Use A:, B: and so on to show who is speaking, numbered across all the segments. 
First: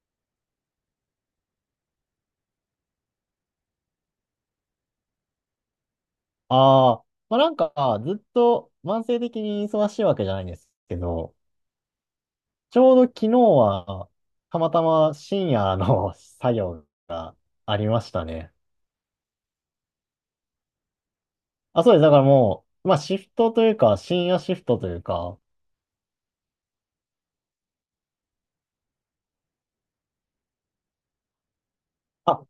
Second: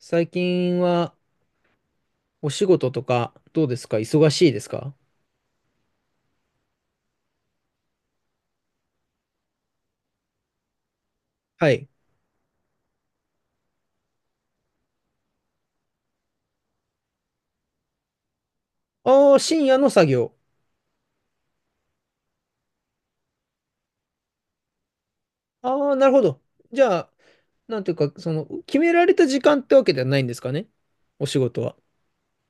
A: 最近はお仕事とかどうですか？忙しいですか？
B: ああ、まあなんか、ずっと慢性的に忙しいわけじゃないんですけど、
A: はい。
B: ちょうど昨日は、たまたま深夜の 作業がありましたね。
A: ああ、深夜の作業。
B: あ、そうです。だからもう、まあシフトというか、深夜シフトというか。
A: ああ、なるほど。じゃあ、なんていうか、その、決められた時間ってわけではないんですかね、お仕事は。
B: あ、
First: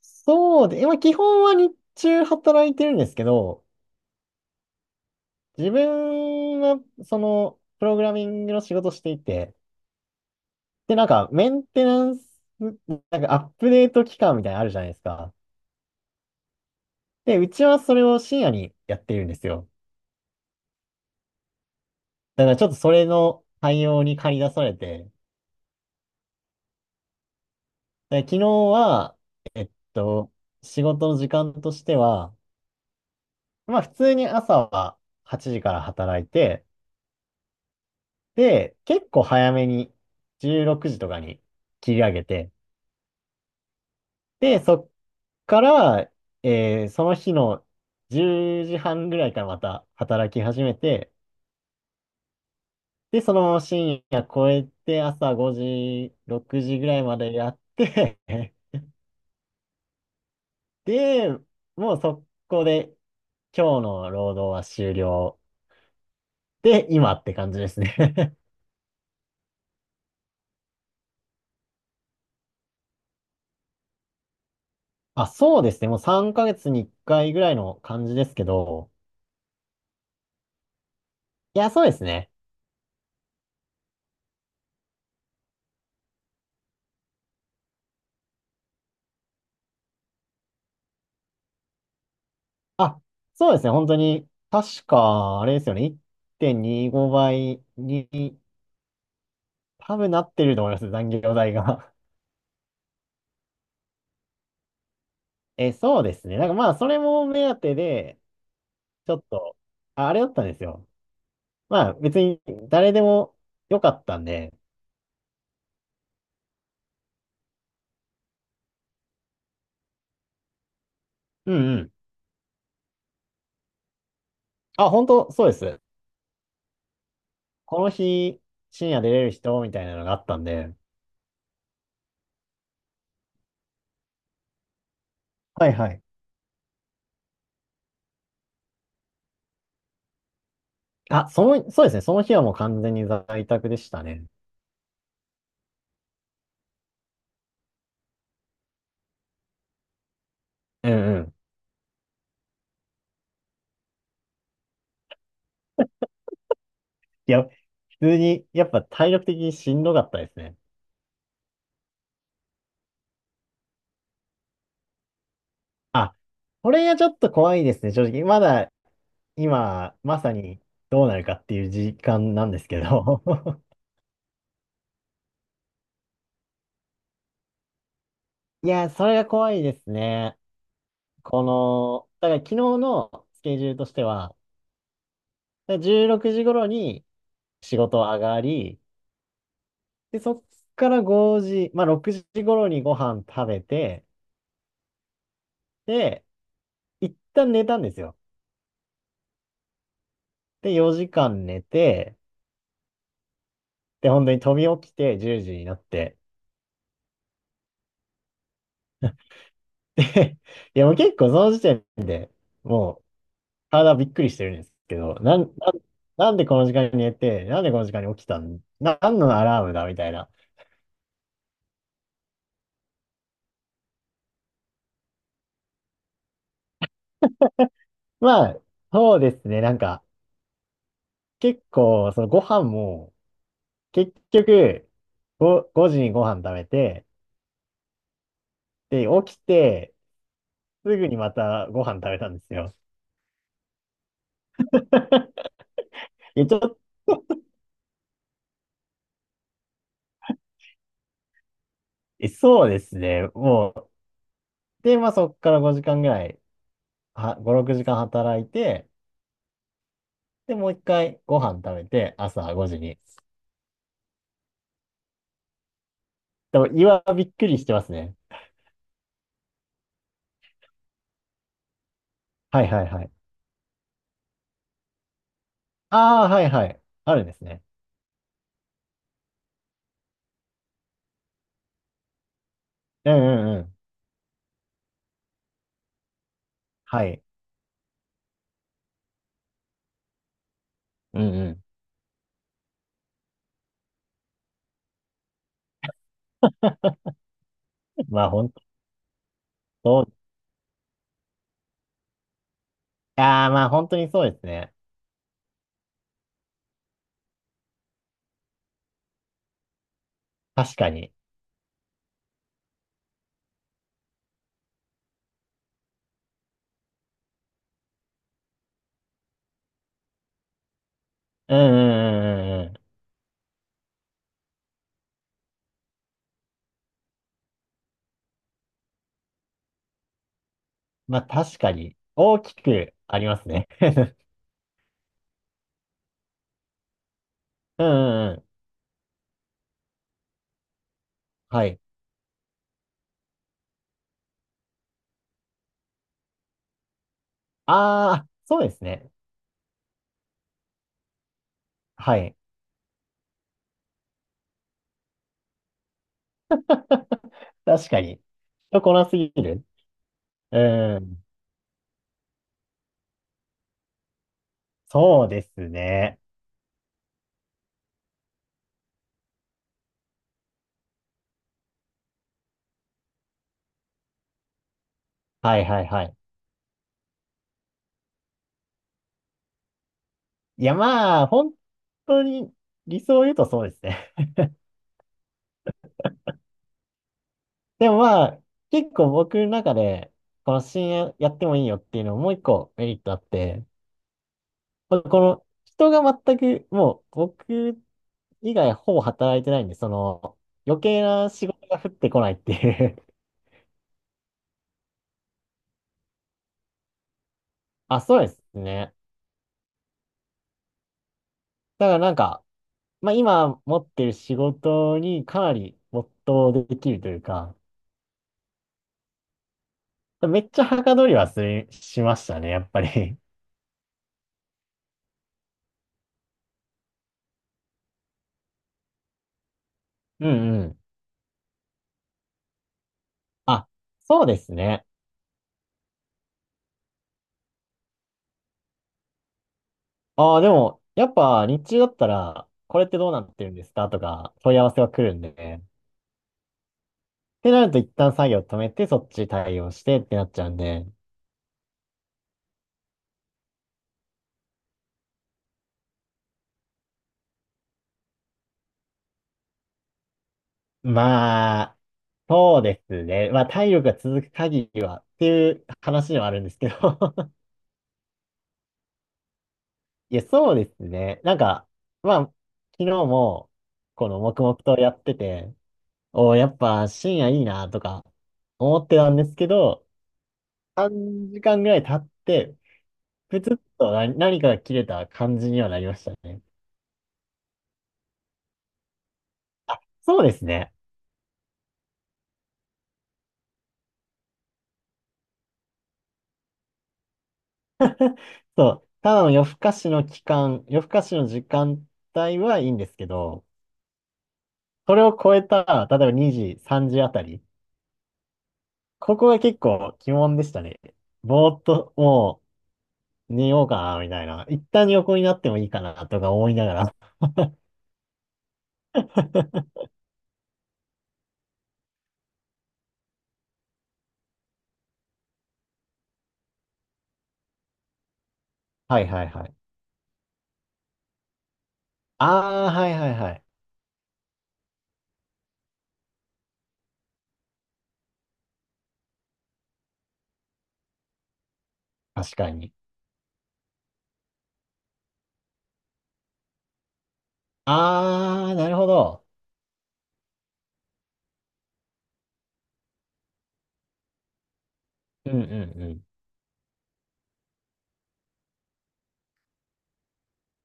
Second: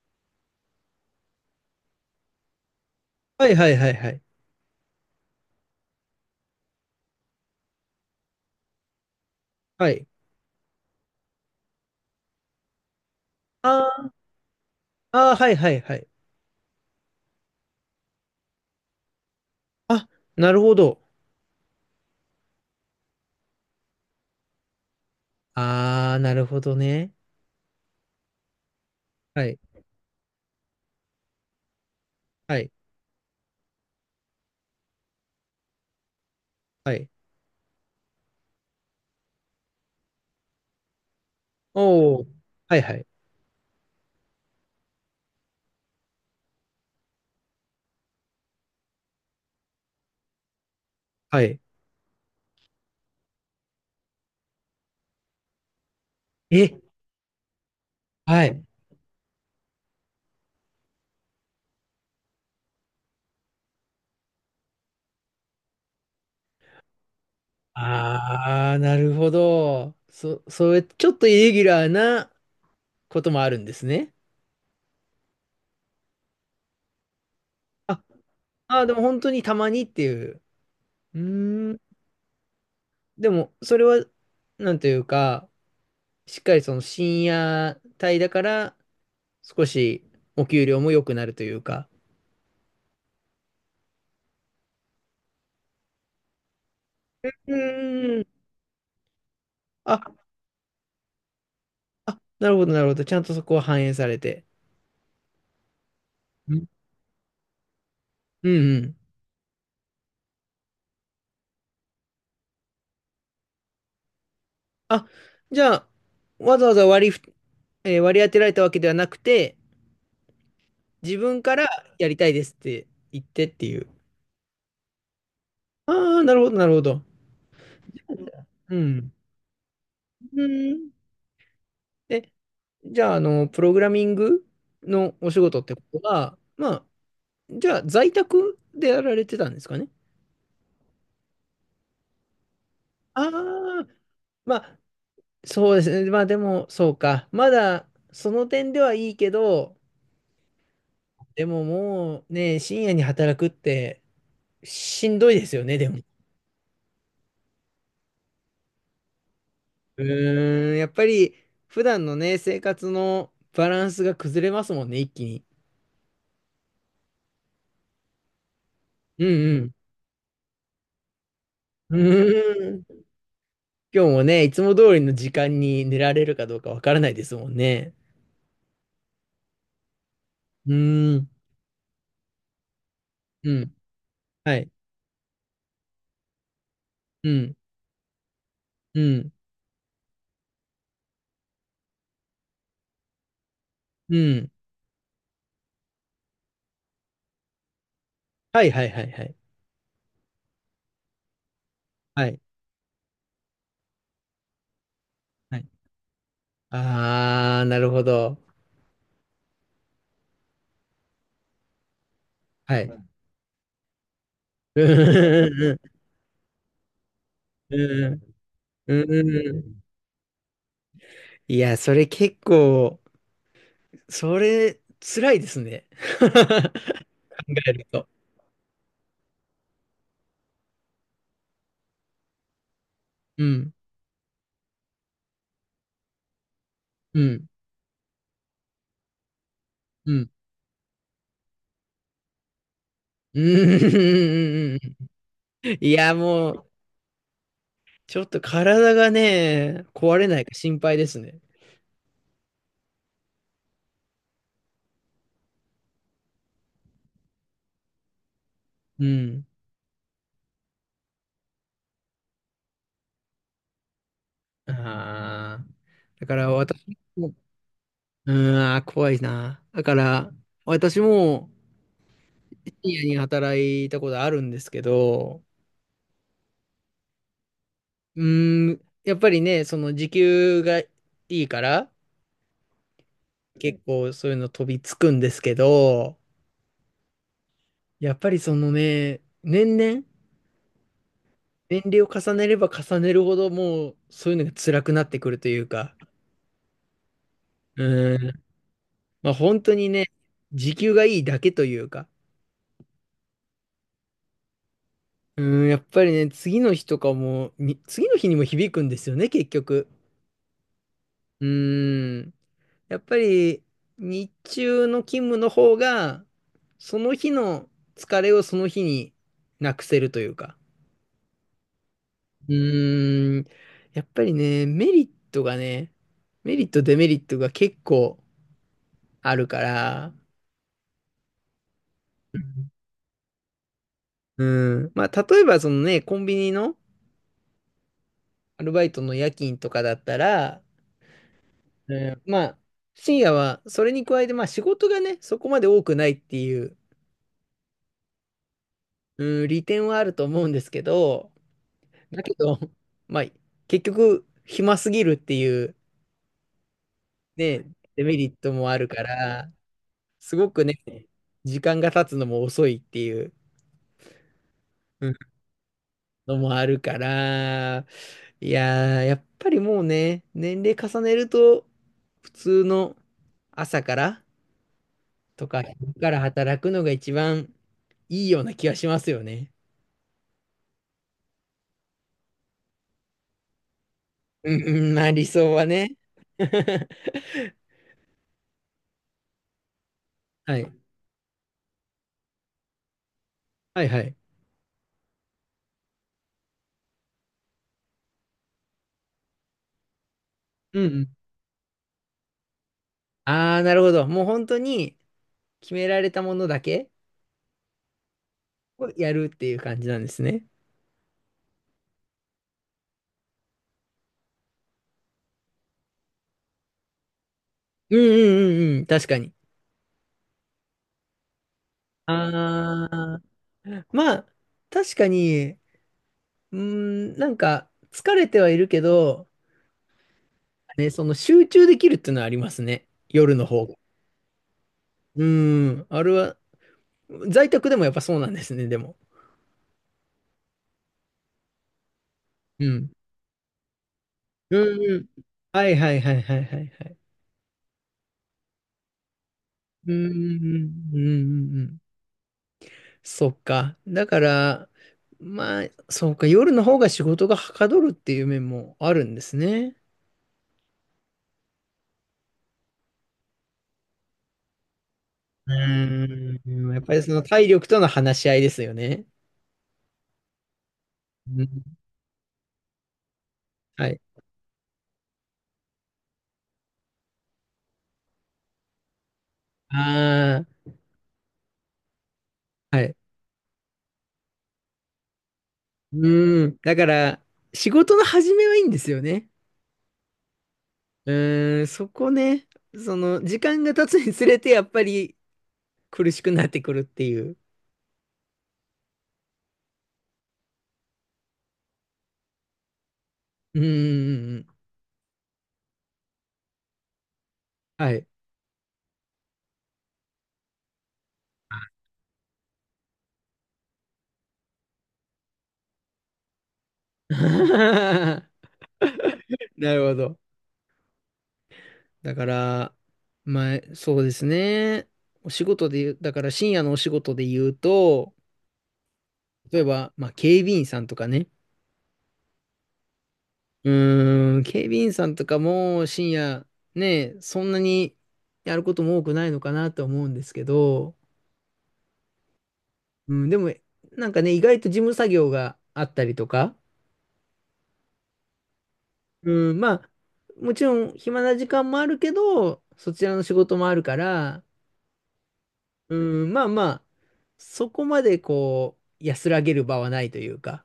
B: そうで、今基本は日中働いてるんですけ
A: はい
B: ど、
A: はいはいはい。
B: 自分は、その、プログラミングの仕事していて、
A: はい。
B: で、なんか、メンテナンス、なんかアッ
A: あ
B: プデート
A: ー
B: 期間みたいなのあるじゃないです
A: あ
B: か。
A: ー、はいはいはい。
B: で、うちはそれを深夜にやってるんですよ。
A: あ、なるほど。
B: だからちょっとそれの対応に駆り出されて、
A: ああ、なるほどね。
B: で昨日は、
A: はい。
B: えっと、仕事の時間としては、
A: はい。
B: まあ普通に朝は8時から働いて、
A: はい。
B: で、結構早めに16時とかに切り上
A: お
B: げ
A: お。
B: て、
A: はいはい。
B: で、そっから、その日の10時半ぐらいからまた働き始めて、
A: はい。
B: で、そのまま深夜超えて、朝5時、6時
A: え、
B: ぐらいまでやって
A: は い。
B: で、もう速攻で今日の労働は終了。で、今って感じですね
A: ああ、なるほど。それ、ちょっとイレギュラーなこともあるんですね。
B: あ、そうですね。もう3ヶ月に1回ぐらいの
A: あ、
B: 感じですけ
A: あー、
B: ど。
A: でも本当にたまにっていう。う
B: いや、
A: ーん。
B: そうですね。
A: でも、それは、なんというか、しっかりその深夜帯だから、少しお給料も良くなるというか。
B: あ、そうですね。本当に、確か、あれですよね。1.25
A: う
B: 倍にごば
A: ー
B: い
A: ん。
B: に多
A: あ、
B: 分なってると思います。残業代が
A: あ、なるほど、なるほど。ちゃんとそこは反映されて。
B: え、そうですね。なん
A: う
B: か
A: ん
B: まあ、それも目当てで、
A: うんうん。
B: ちょっと、ああれだったんですよ。まあ別に誰でもよかったんで。
A: あ、じゃあ、わざわざ割りふ、えー割り当てられたわけではなくて、自分
B: う
A: から
B: んうん。
A: やりたいですって言ってっていう。
B: あ、本当そうです。
A: ああ、なるほど、なるほど。
B: この日、
A: う
B: 深夜出
A: ん。
B: れる人みたいなのがあった
A: う
B: んで。
A: ん。え、じゃあ、あの、プログラミングのお仕事っ
B: はい
A: てこ
B: は
A: と
B: い。
A: は、まあ、じゃあ、在宅でやられてたんですかね？
B: あ、その、そうですね。その日はもう完全に
A: あ
B: 在宅で
A: あ、
B: したね。
A: まあ、そうですね。まあ、でも、そうか。まだ、その点ではいいけど、
B: うんうん。
A: でももうね、深夜に働くってしんどいですよね、でも。
B: いや、普通に、やっぱ体力的にしんどか
A: う
B: ったですね。
A: ーん、やっぱり、普段のね、生活のバランスが崩れますもんね、一気に。
B: あ、これがちょっと怖いですね、正直。まだ、
A: うん
B: 今、まさにどうなるかっていう時
A: うん。
B: 間なんですけ
A: うーん。
B: ど。
A: 今日もね、いつも通りの時間に寝られるかどうかわからないですもんね。
B: いや、それが怖いですね。
A: うーん、
B: この、だから昨日のス
A: う
B: ケジュー
A: ん、
B: ルとしては、
A: はい、
B: だから16時頃に
A: うん、
B: 仕事上がり、
A: うん、
B: で、そっから5時、まあ6時頃にご飯食べて、
A: うん。
B: で、一旦寝たんですよ。
A: はいはいはいはい。
B: で、4時間寝て、
A: はい、
B: で、本当に飛び起きて10時
A: は
B: に
A: い。
B: なって、
A: あー、なるほど。
B: で、いやもう結構その時点で
A: は
B: もう
A: い。
B: 体びっくりしてるんです
A: う
B: けど、
A: ん、
B: なんでこの時間に寝て、なん で
A: う
B: この時間に
A: ん、
B: 起きたん、な
A: うん、
B: んのア
A: う
B: ラーム
A: ん。
B: だみたいな。
A: いや、それ結構、それ、辛いですね。考えると。
B: まあ、そうですね。なんか、結構、そのご飯も、
A: うん、
B: 結局、5時にご飯食べて、
A: うん、
B: で、起きて、
A: うん。
B: すぐにまたご飯食べたんですよ。
A: うん、うん、いや、も
B: ちょっ
A: う、
B: と、
A: ちょっと体がね、壊れないか心配ですね。
B: そうですね。もう、で、まあそこから5時間ぐらい、は、5、6時間働いて、
A: うん。
B: で、もう一回ご飯食べて、朝5時に。
A: ああ。だから
B: でも、
A: 私
B: 胃はびっ
A: も、
B: くりしてますね。
A: うーん、あー怖いな。だから、私も
B: はい
A: 深
B: はいは
A: 夜
B: い。
A: に働いたことあるんですけど、
B: ああ、はいはい。あるんですね。
A: うーん、やっぱりね、その時給がいいから、
B: うんうんうん。
A: 結構そういうの飛びつくんですけど、
B: はい。
A: やっぱりそのね、年々、
B: うんうん。
A: 年齢を重ねれば重ねるほど、もうそういうのが辛くなってくるというか、う
B: まあ
A: ーん、
B: 本
A: まあ本当に
B: 当、
A: ね、時給がいいだけというか、
B: ああ、まあ本当にそうですね。
A: うーん、やっぱりね、次の日にも響くんですよね、結局。
B: 確かに。
A: うーん。やっぱり、日中の勤務の方が、その日の疲れをその日になくせるというか。
B: うんう
A: う
B: んうんうんうん。
A: ーん。やっぱりね、メリット、デメリットが結構あるから、
B: まあ確かに、大きくありますね。
A: うん。まあ、例えばそのね、コンビニの
B: うんうんうん。
A: アルバイトの夜勤とかだったら、
B: はい。
A: まあ、深夜は、それに加えて、まあ仕事がね、そこまで多くないっていう、
B: ああ、そうですね。
A: うん、利点はあると思うんですけど、
B: は
A: だけ
B: い。
A: ど、まあ、結局、暇すぎるっていう、ね、
B: 確か
A: デメ
B: に。
A: リットもあ
B: 人
A: る
B: こ
A: か
B: なすぎ
A: ら、
B: る。
A: すごくね、
B: うん。
A: 時間が経つのも遅いっていううん
B: そうですね。
A: のもあるから、いやー、やっぱりもうね、年齢重ねると、普通の朝から、と
B: は
A: か、
B: いはい
A: 昼
B: は
A: か
B: い。
A: ら働くのが一番いいような気がしますよね。
B: いやまあ、本当に理想を言うとそうですね。
A: うんうん、まあ理想はね。
B: でもまあ、結構僕の中で、こ
A: は
B: の
A: い。
B: 深夜やってもいいよっていうのももう一個メリットあって、
A: はいはい。
B: まあこの人が全く、もう僕以外ほぼ働いてないんで、その
A: う
B: 余
A: んう
B: 計
A: ん。
B: な仕事が降ってこないっていう
A: ああ、なるほど。もう本当に決められたものだけ
B: あ、そうです
A: を
B: ね。
A: やるっていう感じなんですね。
B: だからなんか、まあ今持ってる仕事にかなり没頭できるというか、
A: うんうんうんうん、確かに。
B: めっちゃはかどりはする、しましたね、やっぱ
A: あ
B: り。
A: あ、まあ、確かに、うーん、なんか疲れてはいるけど、
B: うんうん。
A: ね、その集中できるっていうのはありますね。夜の方
B: あ、
A: が。
B: そうですね。
A: うーん、あれは、在宅でもやっぱそうなんですね、でも。
B: ああ、でも、やっぱ日中だったら、
A: う
B: これっ
A: ん。
B: てどうなってるんですかとか問
A: う
B: い合わ
A: ん
B: せは
A: うん
B: 来るんで。
A: はいはいはいはいはいはい。
B: ってなると一旦作業止めて、そっち対応し
A: う
B: てっ
A: んうん
B: てなっちゃうんで。
A: うんうんうん。そっか。だから、まあ、そうか。夜の方が仕事がはかどるっていう面もあるんですね。
B: まあ、そうですね。まあ、体力が続く限りはって
A: う
B: いう話ではあるんです
A: ー
B: け
A: ん。やっぱ
B: ど
A: りその 体力との話し合いですよね。
B: いや、そうですね。なん
A: う
B: か、
A: ん。
B: まあ、昨日も、
A: はい。
B: この黙々とやってて、おおやっぱ深夜いいなとか思ってたんですけど、
A: あ
B: 3時間ぐらい経って、
A: あ、はい。
B: プツッと何かが切れた感じにはなりま
A: う
B: したね。
A: ーん。だから、仕事の始めはいいんですよね。
B: あ、そうですね。
A: うーん。そこね。その、時間が経つにつれて、やっぱり苦しくなってくるっていう。
B: そう、ただの夜更かしの時間帯はいいんですけど、
A: うんうん
B: それを超えた、例えば2時、3時あたり、
A: はい。
B: ここが結構鬼門でしたね。ぼーっともう寝ようかな、みたいな。一旦横になってもいいかな、とか思いながら。
A: なる ほど。だから、まあ、そうですね。お仕事で言う、だから深夜のお仕事で言うと、
B: はいはいはい。
A: 例えば、まあ、警備員さんとかね。
B: ああ、はいはいはい。
A: うーん、警備員さんとかも深夜、ね、そんなにやることも多くないのかなと思うんですけど、
B: 確かに。
A: うん、でも、なんかね、意外と事務作業があったりとか、
B: ああ、なるほど。
A: うん、まあ、もちろん暇な時間もあるけど、そちらの仕事もあるから、
B: うんうんう
A: う
B: ん。
A: ん、まあまあ、そこまでこう、安らげる場はないというか。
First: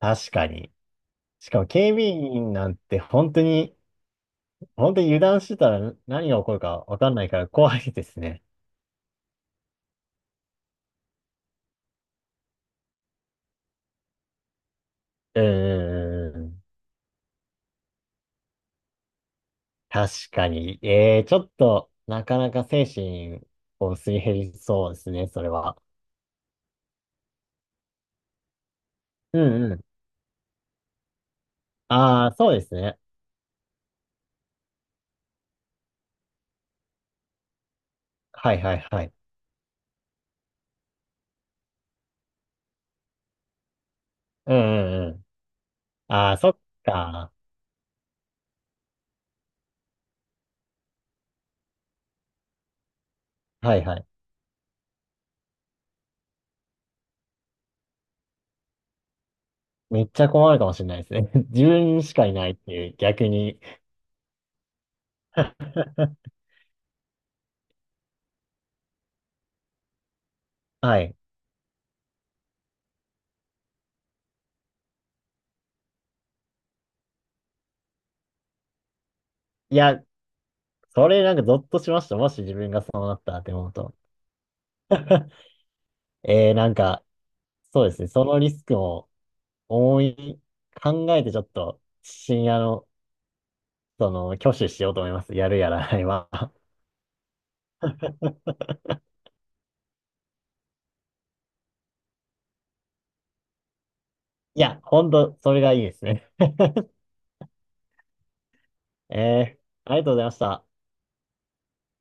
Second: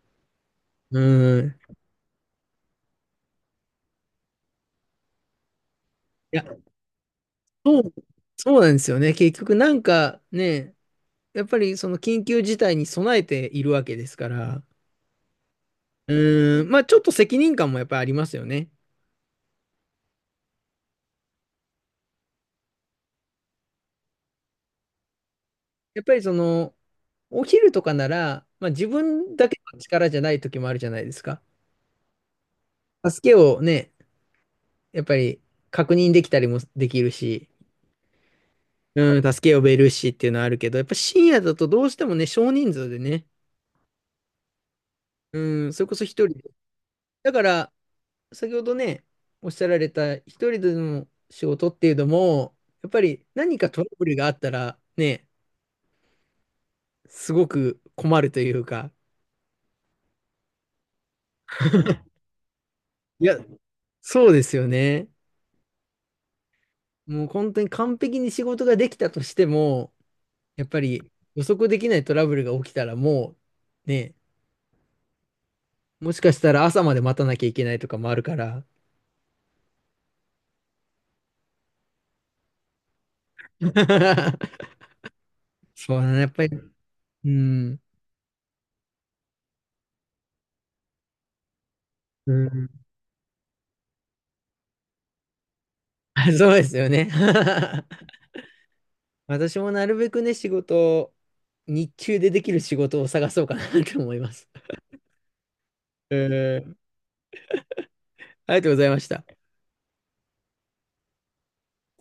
B: 確かに。
A: う
B: し
A: ん。
B: かも警備員なんて本当に、本当に油断してたら何
A: い
B: が
A: や、
B: 起こるかわかんないから怖
A: そう、
B: いですね。
A: そうなんですよね。結局なんかね、やっぱりその緊急事態に備えているわけですから、
B: うーん。
A: うん、まあちょっと責任感もやっぱりありますよね。
B: 確かに。ちょっと、なかなか精神をすり減りそうですね、それは。
A: やっぱりその、お昼とかなら、まあ自分
B: う
A: だけ
B: んう
A: の
B: ん。
A: 力じゃない時もあるじゃないですか。
B: ああ、そうですね。
A: 助けをね、やっぱり確認できたりもできるし、
B: はいはいはい。
A: うん、助け呼べるしっていうのはあるけど、やっぱ深夜だとどうしてもね、少人数でね、
B: うんうんうん。
A: うん、それこそ一人
B: ああ、
A: で。
B: そっ
A: だ
B: か。
A: から、先ほどね、おっしゃられた一人での仕事っていうのも、やっぱり何か
B: は
A: ト
B: い
A: ラ
B: は
A: ブ
B: い。
A: ルがあったらね、すごく困るというか、
B: めっちゃ困るかもしれないですね。自分しかいないっていう、
A: い
B: 逆
A: や、
B: に。
A: そうですよね。もう本当に完璧に仕事ができたとしても、やっぱ
B: は
A: り
B: い。
A: 予測できないトラブルが起きたらもう、ね、もしかしたら朝まで待たなきゃいけないとかもあるから。
B: いや、それなんかゾッとしました。もし自分がそうなったって思うと。
A: そうだね。やっぱり
B: なんか、
A: うん。
B: そうですね。そのリスクを思い、考えてちょっと、
A: う
B: 深夜
A: ん。
B: の その、挙手しようと思います。やるやらない
A: あそ
B: は。
A: うですよね。私もなるべくね、仕事を、日中でできる仕事を探そうかなと思います。
B: いや、ほんと、それがいいです
A: え
B: ね。
A: ー、ありがとうございました。
B: えー、ありがとうございました。